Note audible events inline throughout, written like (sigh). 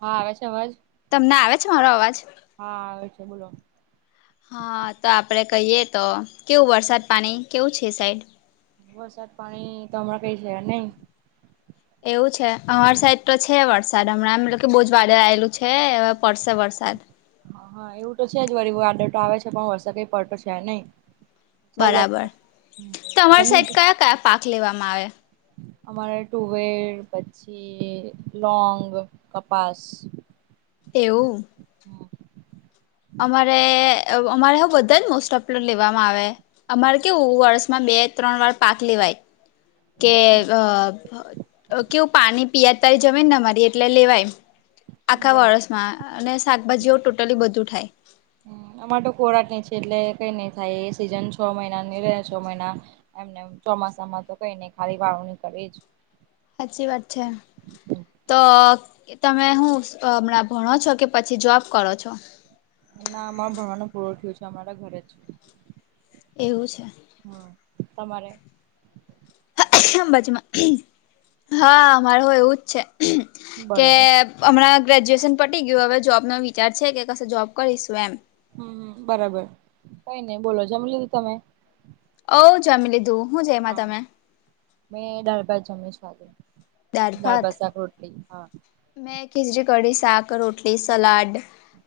હા આવે છે આવાજ. તમને આવે છે મારો અવાજ. હા આવે છે બોલો. હા તો આપણે કહીએ તો કેવું વરસાદ પાણી કેવું છે સાઈડ વરસાદ પાણી તો હમણાં કઈ છે નહી. એવું છે અમાર સાઈડ તો છે વરસાદ હમણાં એવલુ કે બહુ જ વાદળ આવેલું છે પડશે વરસાદ. હા હા એવું તો છે જ વરી વાદળ તો આવે છે પણ વરસાદ કઈ પડતો છે નહી. ચાલ્યા બરાબર કરે છે તમારી સાઇટ જમી કયા કયા પાક લેવામાં આવે. અમારે ટુ વેર પછી લોંગ કપાસ. એવું અમારે અમારે હ બધા જ મોસ્ટ ઓફ લી લેવામાં આવે અમારે કેવું વર્ષમાં બે ત્રણ વાર પાક લેવાય. કે અ કેવું પાણી. પીઆ તારી જમેનને મારી એટલે લેવાય આખા બરાબર વર્ષ માં અને શાકભાજીઓ ટોટલી બધું થાય. હ આમા તો ખોરાટ હી છે એટલે કઈ નહી થાય એ સિઝન છ મહિના ની રહ્યા છ મહિના એમને ચોમાસા માં તો કઈને ખાલી વાવણી કરી જ સાચી વાત છે તો તમે હું હમણાં ભણો છો કે પછી જોબ કરો છો ના અમારે ભણવાનું પુરું થીયુ છે અમારા ઘરે જ એવું છે હા તમારે કેમ બાજુમાં હા મારે હો એવુંજ છે કે બરોબર હમણાં ગ્રેજ્યુએશન પટી ગયું હવે જોબનો વિચાર છે કે કશે જોબ કરીશું એમ હમ બરાબર કઈ નહી બોલો જમ લીધું તમે ઓ જમી લીધું હું જઈમાં હા તમે મેં દાળ ભાત જમુ છુ આજે દાલ ભાત શાક રોટલી મેં ખીજરી કડી શાક રોટલી સલાડ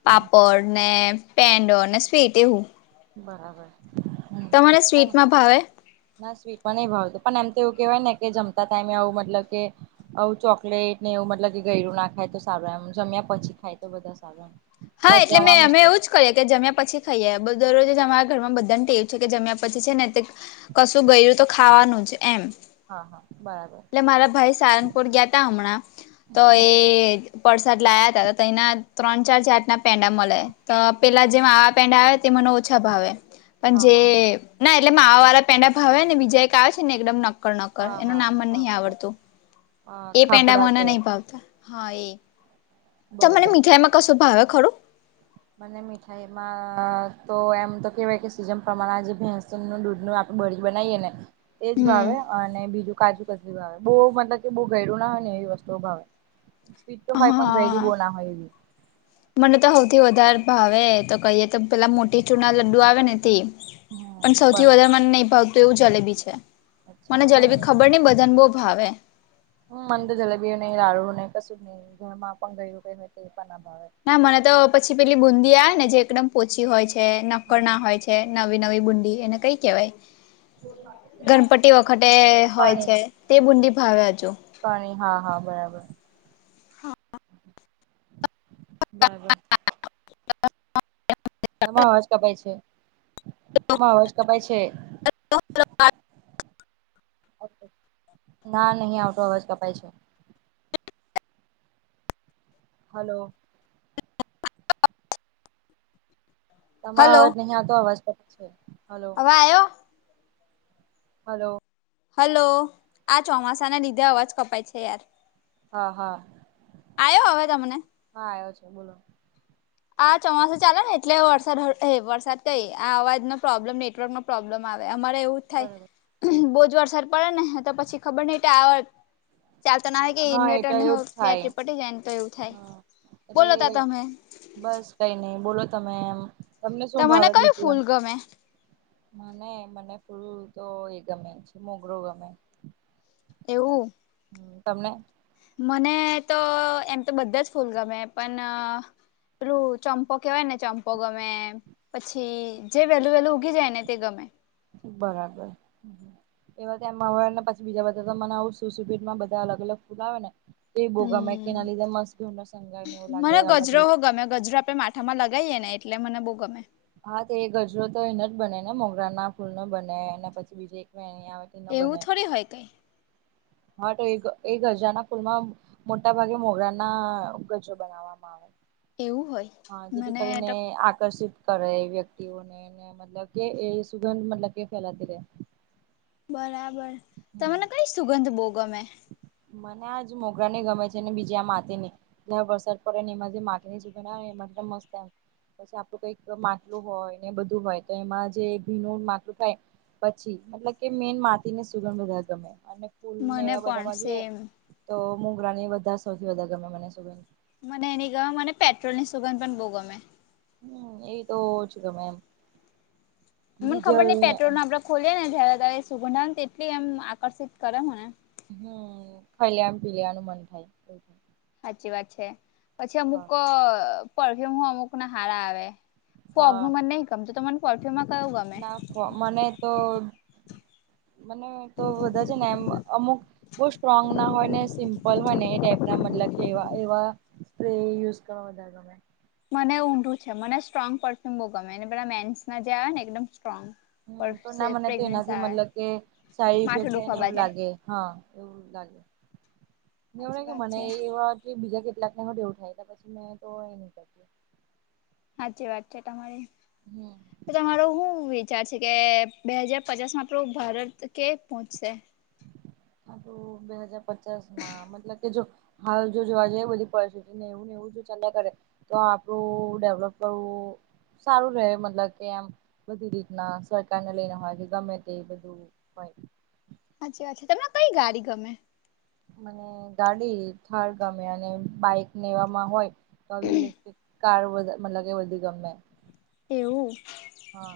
પાપડ ને પેનડો ને સ્વીટ એ વ બરાબર હમ તમારે પણ સ્વીટમાં ભાવે ના સ્વીટમાં નહી ભાવતું પણ એમ તો એવું કેહેવાય ને કે જમતા ટાઈમે આવું મતલબ કે આવું ચોકલેટ ને એવું મતલબ કે ગરું ના ખાય તો સારું એમ જમ્યા પછી ખાય તો બધા સારું એમ હા એટલે પચવામાં મેં અમે મુશ્કેલ પૂછ્યું જ કરીએ કે જમ્યા પછી ખાઈએ દરરોજ અમારા ઘરમાં બધાને ટેવું છે કે જમ્યા પછી છે ને કશું ગયું તો ખાવાનું જ એમ હા હા બરાબર એટલે મારા ભાઈ સારનપુર ગયા ત હમણાં તો હ એ પરસાદ લાયા ત તો એના ત્રણ ચાર ચત ના પેંડા મળે તો પેલા જેમ આવા પેંડા તે મને ઓછા ભાવે પણ હા જે હા ના એટલે મા વાળા પેંડા ભાવે ને બીજા એક ક આવે છે ને એકદમ નક્ હા હા થકક એ પેંડામાના નહી ભાવતા હા એ મને બરોબર મીઠાઈમાં કશું ભાવે ખરું મ મીઠાઈ એમાં તો એમ તો કહેવાય કે સીઝન પ્રમાણે જે ભેંસનું દૂધનું આપણે બળ બનાવીએ ને એજ હમ ભાવે અને બીજું કાજુ કચરી ભાવે બહુ મતલબ કે બહુ ઘડું ના હોય ને એવી વસ્તુઓ ભાવે સ્પીડ તો હોય પણ ગઈડી બહુ ના હોય એવી હ મને તો સૌથી વધારે ભાવે તો કહીએ તો પેલા મોટી ચૂના લડ્ડુ આવે ને હમ પણ સૌથી બરાબર વધારે મને નહી ભાવતું એવું જલેબી છે મને જલેબી ખબર નહ બધન બહુ ભાવે હમ મંદ જલેબી નહીિ લાડુ નહીં કશું જ નહીિ ઘરમાં પણ ગયું કઈ એ પણ અભાવે ના મને તો પછી પેલી બુંદી આવે ને જે એકદમ પોચી હોય છે નક્કર હા હા ના હોય છે કે નવી નવી બુંડી એને કઈ કેહેવાય ગણપતિ વખતે હોય છે તે બુંદી ભાવે હજુ પાણી હા હા બરાબર બરાબર એમાં અવાજ કપાય છે એમાં અવાજ કપાય છે હ ઓકે ના નહીં આવટો અવાજ કપાય છે હલો તમારો હલો અવાજ નહીં આતો અવાજ તો છે હલો પાાયો હલો હલો આ ચોમાસાના લીધે અવાજ કપાય છે યાર હા હા આયો હ તમને હા આવ્યો છે બોલો આ ચોમાસું ચાલે ને એટલે વરસાદ વરસાદ કઈ આ અવાજ નો પ્રોબ્લેમ નેટવર્ક ન પ્રોબ્લેમ આવે અમારે એવું થાય બરોબર બોજ વરસર પડે ને તો પછી ખબર નહ આ ચાલતા ના આવે કે હા એ ઇન્વેટર તો એવું જ થાય બેટરી પટી જાય ને તો એવું થાય હા એટલે બોલો ત તમે બસ કઈ નહી બોલો તમે એમ તમને શું ભાવે કયું બીધું ફૂલ ગમે એ મને મને ફૂલું તો એ ગમે છે મોગરો ગમે એવું હ તમને મને તો એમ તો બધા જ ફૂલ ગમે પણ પેલું ચંપો કેવાય ને ચંપો ગમે પછી જે વેહેલું વેહેલું ઉઊગી જાય ને તે ગમે બરાબર એ વા એમ આવેને પછી બીજા મને આવ સુ સુભીટમાં બધા અલગ અલગ ફૂલ આવે ને તે બોગામાં કેના હમ લમ મસ્ત સંગાર ને એવું લાગે મને અલગ ગજરો અલગ ગમે ગજરા પે મા હામાં લગાવીએ ને એટલે મને બહુ ગમે હા તો એ ગજરો તો એને જ બને ને મોગરા ના ફૂલ ન બને અને પછી બીજે એકં આવે તેનો એવું બને થોડી હોય કઈ હા તો એ ગજારના ફૂલ માં મોટા ભાગે મોગરા ના ગજો બનાવવામાં આવે એવું હોય હા જેથી મને કરીને તો આકર્ષિત કરે એ વ્યક્તિઓનેને મતલબ કે એ સુગંધ મતલબ કે ફેલાતી રહેે બરાબર તમને કઈ સુગંધ બોુ ગમે મને આજ મોગરાને ગમે છે ને બીજી આ માથે વરસાદ પડે ને એમાં જે માટી ની સુગનાને એમાં મત એમ પછી આપણું કઈક માટલું હોય ને બધું હોય તો એમાં જે ભીનું માટલું થાય પછી મતલબ કે મેન માટીને સુગમ બધા ગમે અને ફૂલ ને મને એવા પણ બધામાં જોઈએ સેમ તો મુગરા ની વધારે સૌથી વધારે ગમે મને શું મને એની ગ મને પેટ્રોલ ની સુગંધ પણ બહુ ગમે હમ એ તો જ ગમે એમ બીજા ખોલી ને જ્યારે ત્યારે સુગંધા ને તેટલી એમ આકર્ષિત કરે હો ને હમમ ખાલેમ પીલેનુ મ થાય એ સાચી વાત છે પછી અમુક હા પરફ્યુમ અમુક ના હારા આવે ફોગ હા નું મને નહી ગમત ત મને ફફ્યુમાં કયું ગમે ના મને તો મને તો બધા છે ને એમ અમુક બહ સ્ટ્રોંગ ના હોય ને સિમ્પ ફલ હોય ને એ ટાઈપ ના મતલબ કે એવા સ્પ્રે યુઝ કરો બ તમે મને ઊંડું છે મને સ્ટ્રોંગ પરફ્યુમ બો ગમે અનેને પેલા મેન્સના જે આવે ને એકદમ સ્ટ્રોંગ પર હમ તો ના મને તો ફ્રેગ્રન્સ એનાથી આવે મતલબ કે સાઈડ ઇફેક્ટ માથું થાય દુખવા ને એવું બાજે લાગે હા એવું લાગે એવડે સાચી કે વાત મને છે એવા બીજા કેટલાક ને ેવું થાય હતા પછી મેં તો એ ન હાચી વાત છે એ તમારે હમ તો તમારો શું વિચાર છે કે બે હાજાર પચાસ માં આપણું ભારત કે પહોંચશે હ બે હજાર પચાસ માં મતલબ કે જો હાલ જો જોવા જઈએ બધી પરિસ્થિતિ ને એવું ને એવું જો ચાલીયા કરે. તો આપડું ડેવલોપ કરવું સારું રે મતલબ કે એમ બધી રીતના સરકાર ને લઈને હોય છે ગમે તે બધું. હોય. અચ્છા અચ્છા તમને કઈ ગાડી ગમે. મને ગાડી થાર ગમે અને બાઈક ને એવામાં હોય તો આવી ઇલેક્ટ્ર કાર વધ મતલબ કે એ વધી ગમે. એવું. હા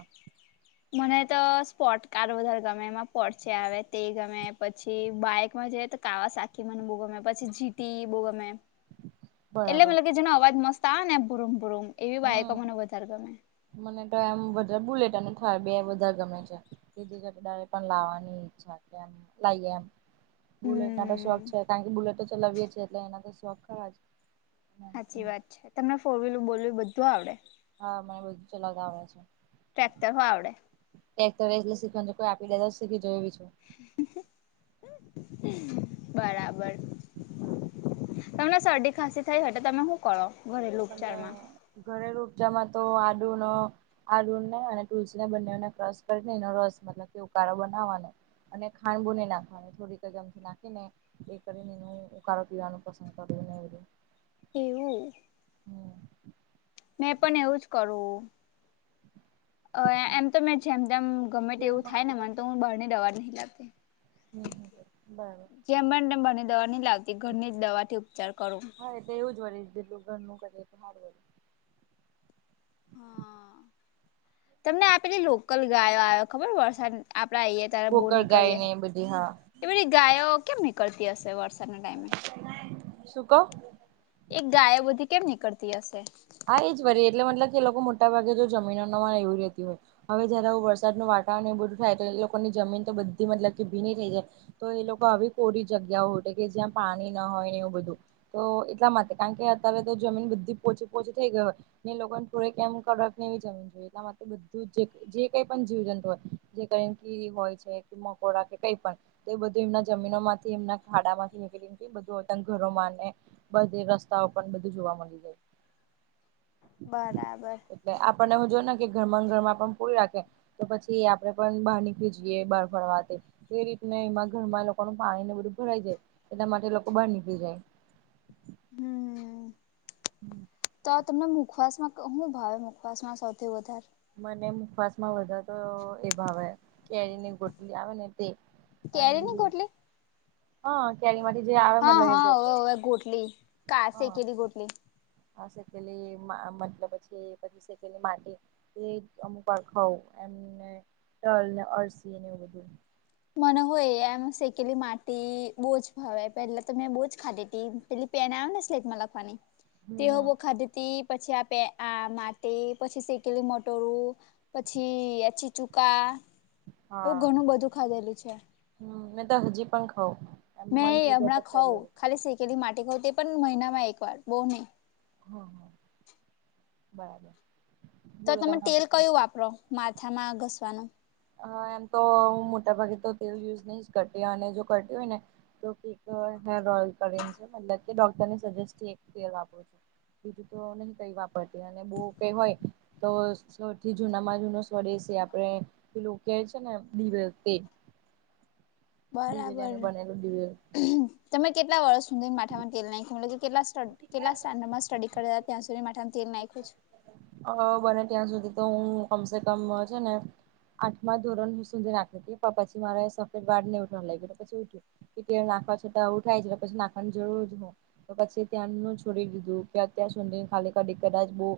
મને તો સ્પોટ કાર વધારે ગમે એમાં પોડચે આવે તે ગમે પછી બાઈકમાં જઈ તો કાવા સાખી મને બો ગમે પછી જીટી બો ગમે. એટલે બરાબર મતલબ કે જેનો અવાજ મત આ ને ભુરુમ ભુરૂમ એવી બાકો હમ મને વધારે ગમે. મને તો એમ વધારે બુલેટ અને થાર બે વધાર ગમે છે. કે જેજગડા પણ લાવવાની ઈચ્છા કેમ લાઈએ એમ. બુલેટ ના તો હમ શોખ છે કારણ કે બુલેટ તો ચલાવીયે છીયે એ એટલે એના તો શોખ ખરા જ. હાચી વાત છે તમને ફોર વ્હીલ બોલવીલ બધું આવડે. હા મને બધું ચલાવતા આવડે છે. ટ્રેક્ટર હો આવડે. ટેક્ટ એટલે શીખવાનું કોઈ આપી લે તોીખી જોુંીું હ બરાબર. તમને શરદી ખાંસી થઈ હોય તો તમે હું ઉકાળો ગરેલું. અને ઘરેલુ ઉપચારમાં તો આદુનો આદુને અને તુલસીને બંનેને ક્રશ કરીને એનો રસ મતલબ કે ઉકાળો બનાવવાનો. અને ખાંડ બો ની નાખવાની થોડીક જ અમથી નાખી ને એ કરીને એનું ઉકાળો પીવાનું પસંદ કર્યું ને એ બધું. એવું. હમ્મ. મેં પણ એવું જ કરું. અ એમ તો મેં જેમ જેમ ગમે એવું થાય ને મને તો હું બહાર ની દવા નહી લતી. હમ્મ બરાબર. જેમ બને તેમ બારની દવા નહી લાવતી ઘરની જ દવા થી ઉપચાર કરું છુ. હા એ તો એવું જ વળી જેટલું ઘરનું કરી તો હારુ એમ. તમને આપેલી લોકલ ગાયો આવે ખબર વરસાદ આપડા અહિયે. ગોકડ ગાયને એ બધી હા. એ બધી ગાયો કેમ નીકળતી હશે વરસાદના ટાઈમે. શું કો. એક ગાયો બધી કેમ નીકળતી હશે. હા એ જ વરી એટલે મતલબ કે એ લોકો મોટા ભાગે જો જમીનો ન હોય એવી રહેતી હોય. હવે જયારે આવું વરસાદનું વાતાવરણ એ બધું થાય તો એ લોકોની જમીન તો બધી મતલબ કે ભીની થઈ જાય. તો એ લોકો આવી કોરી જગ્યાઓ હોધે કે જ્યાં પાણી ન હોય ને એવું બધું. તો એટલા માટે કારણ કે અત્યારે તો જમીન બધી પોચી પોચી થઈ ગયો હો એ લોકોને થોડીક કેમ કડક ને એવી જમીન જોઇએ એટલા માટે બધું જ એક જે કઈ પણ જીવ જંતુ હોય જે ક કેરી હોય છે કે મકોડા કે કઈ પણ. તો એ બધું એમના જમીનોમાંથી એમના ખાડામાંથી નીકળી નીકળી ને બધું ઘરોમાંને બધ રસ્તાઓ પણ બધું જોવા મળી જાય. બરાબર. આપણને હું જોય ને કે ઘર માં ઘર આપણે પૂરી રાખે. તો પછી આપડે પણ બહાર નીકળી જીએ બહાર ફરવાથી એ રીતના એમાં ઘરમાં લોકોનું પાણી ને બધું ભરાઈ જાય એના માટે લોકો બહાર નીકળી જાય. હમ્મ. હમ્મ. તો તમને મુખવાસમાં હું ભાવે મુખવાસ માં સૌથી વધારે. મને મુખવાસ માં વધધા તો એ ભાવે કેરી ની ગોટલી આવે ને. કેરીની ગોટલી હા કેરી વાળી જે આવ. હા હા ઓવેવે ગોટલી ક સે કેલી ગોટલી. સેલી મતલબ પછી પી સેલી માટી (inaudible) તે અમુક વાર ખઉું એમને ટલને અળસીને એવું બધું. મને હોય એમ શેકેલી માટી બહુ જ ભાવ પેલા તો મેં બહુજ ખાધી હતી પેલી. પેના આવે ને સ્લેટ માં લખવાની હમ તે હમ બો ખાધથી. પછી આપે આ માટી પછી શેકેલી મોટરું. પછી આછીચુકા એવું ઘણું બધું ખાધેલું છે. મે તો હજી પણં ખાઓ. મેં હમણાં ખાઉં ખાલી શેકેલી માટેટી ખઉ તે પણ મહિના માં એક વાર બહુ નહીં. હા હા બરાબર. તો બોલો તમે તમારા તેલ પછી કયું વાપરો માથામાં ઘસવાનું. હ એમ તો હું મોટાભાગે તો તેલ યુઝ નહી જ કરતી અને જો કરતી હોય ને. તો હેયર ઓઈલ કરીને છે મતલબ કે ડોક્ટર સજેસ્ટી વાપરું છું કીધું તો નહી કઈ વાપરતી અને બહુ કઈ હોય. તો સૌથી જૂનામાં જૂનો સ્વડે છે આપણે પેલો કે છે ને દિવલ તે. બરાબર બનેલું દિવેલ તમે કેટલા વર્ષ સુધોને માથામાં તેલ નાયખ્યુ મત. કેટલા સ્ટેન્ડ કેટલા સ્ટેન્ડરમાં સ્ટડી કરે હતા ત્યાં સુધી માટે તેલ નાખ્યું છે. અ બને ત્યાં સુધી તો હું કમસે કમ છે ને. આઠમા ધોરણ સુુંઘી નાખ કે પણ પછી મારા સફેદ વાળ ઉઠવા લાગે પપ ઉઠ. કે ત નાખવા છતાં ઉ થાય છેટલે પછી નાખવાની જરૂર જ હોય. તો પછી ત્યાં છોડી દીધું કે ત્યાં સુધી ખાલી. કદી કદાચ બહુ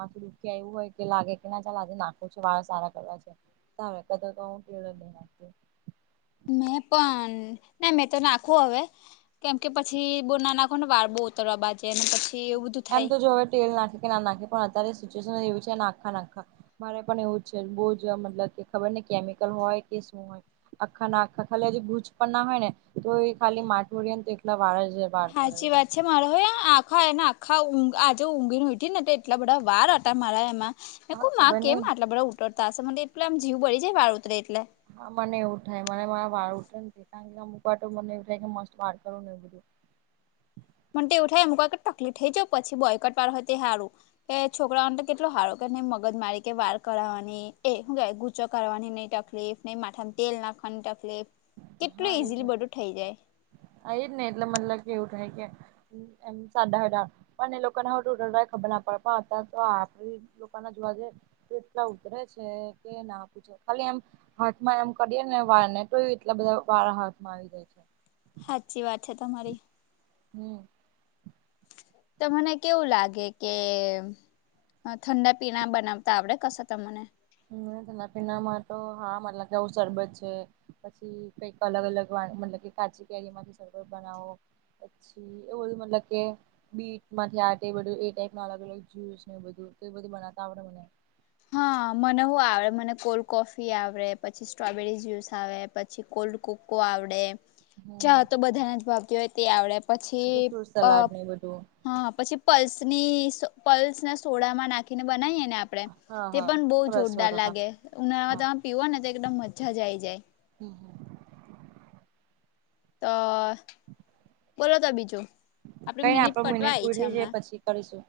માંથું દુખ્યા એવું હોય કે લાગે કે ના ચાલ આજે નાખો છ વાળ સારા કરવા છે. તાવ કદા કું કેળ નંગ મેં પણ ના મેં તો નાખવું હવે. કેમ કે પછી બો ના નાખો ને વાર બો ઉતરવા બાજેને પછી. એવું બધું એમ થાય. તો જો હવે તેટેલ નાખી કે નાખે પણ અત્યારે સિચ્યુએશન એવી છે નાખા નાખા. મારે પણ એવું જ છે બહુ જ મતલબ કે ખબર ને કેમિકલ હોય કે શું હોય. આખા ના આખા ખાલી ગુંચ પણ ના હોય ને તો એ ખાલી માથુઓળી એને એકલા વાળા‌. હાચી વાત છે. મારે હોય આખા એને આખા ઊં આજે ઊંઘીને ઉઠીને તો એટલા બધા વાર હતા મારા એમાં હ ક હા મા ખબર કેમ નઈ આટલા બધા ઉતરતા હશે મ એટલે આમ જીવ બળી જાય વાળ ઉતરે એટલે હા મને એવું થાય મને મારા વાર ઉતરે કારણ કે આ મુકવા મને એવું થાય કે મસ્ત વાર કરવું ને એ બધું. પણ એવું થાય એમ ક ટકલી થઈ જાવ પછી બોયકટ વાર હોય તે હારું. એ છોકરાઓ કેટલો હારો કે ન મગજ મારી કે વાર કરાવવાની એ શું કે ગુચો કરવાની નહી ટક. તકલીફ નહી માથા તેલ નાખવાની તકલીફ કેટલું ઈઝીલી બધું થઇ જાય. આ જ ને એટલે મન લાગે કે એવું થાય કે. સાડા હઢાર પણ એ લોકોને હ ટ ખબર ના પડે પણ અ તો આપડી. લોકો ના જોવા જેે એટલા ઉતરે છે કે ના્ ખાલી એમ હાથમાં એમ કરીએ ને વાળ ને તો એટલા બધા વાળા હાથમાં આવી જાય છે. હાચી વાત છે તમારી. હમ તો મને કેવું લાગે કે ઠંડા પીણા બનાવતા આવડે કશે તમને? હ ઠંડા પીનામાં તો હા મતલબ કેવું શરબત છે. પછી કઈક અલગ અલગ મતલબ કે કાચી કેરી માંથી માં થી શરબત બનાવો. જી ઓ મતલબ કે. બીટ માંથી આ બધું એ ટાઈપ અલગ અલગ જ્યુસ ને બધું બધું બનાવતા આવડે મને હા મને હું આવડે મને કોલ્ડ કોફી આવડે પછી સ્ટ્રોબેરી જ્યુસ આવે પી પ કોલ્ડ કોકો આવડે હમ ચા તો બધા ના જ ભાવતી હોય તે આવડે પછી ફ્રૂટ અ સલાડ ને બધું હા પછી પલ્સની પલ્સ ના સોડામાં નાખીને બનાવીએ ને આપડણે હા તે હા પણ બહુ સરસ જોરદાર વારો હા લાગે ઉનાળામાં હા તમે પીવો ને તો એકદમ મજા જ આઈ જાય હમ હમ તો હમ બોલો ત બીજું આપડી કઈ આપો પટવા મિનિટ આઈ છે પૂરી જ હમણાં પછી કરીશું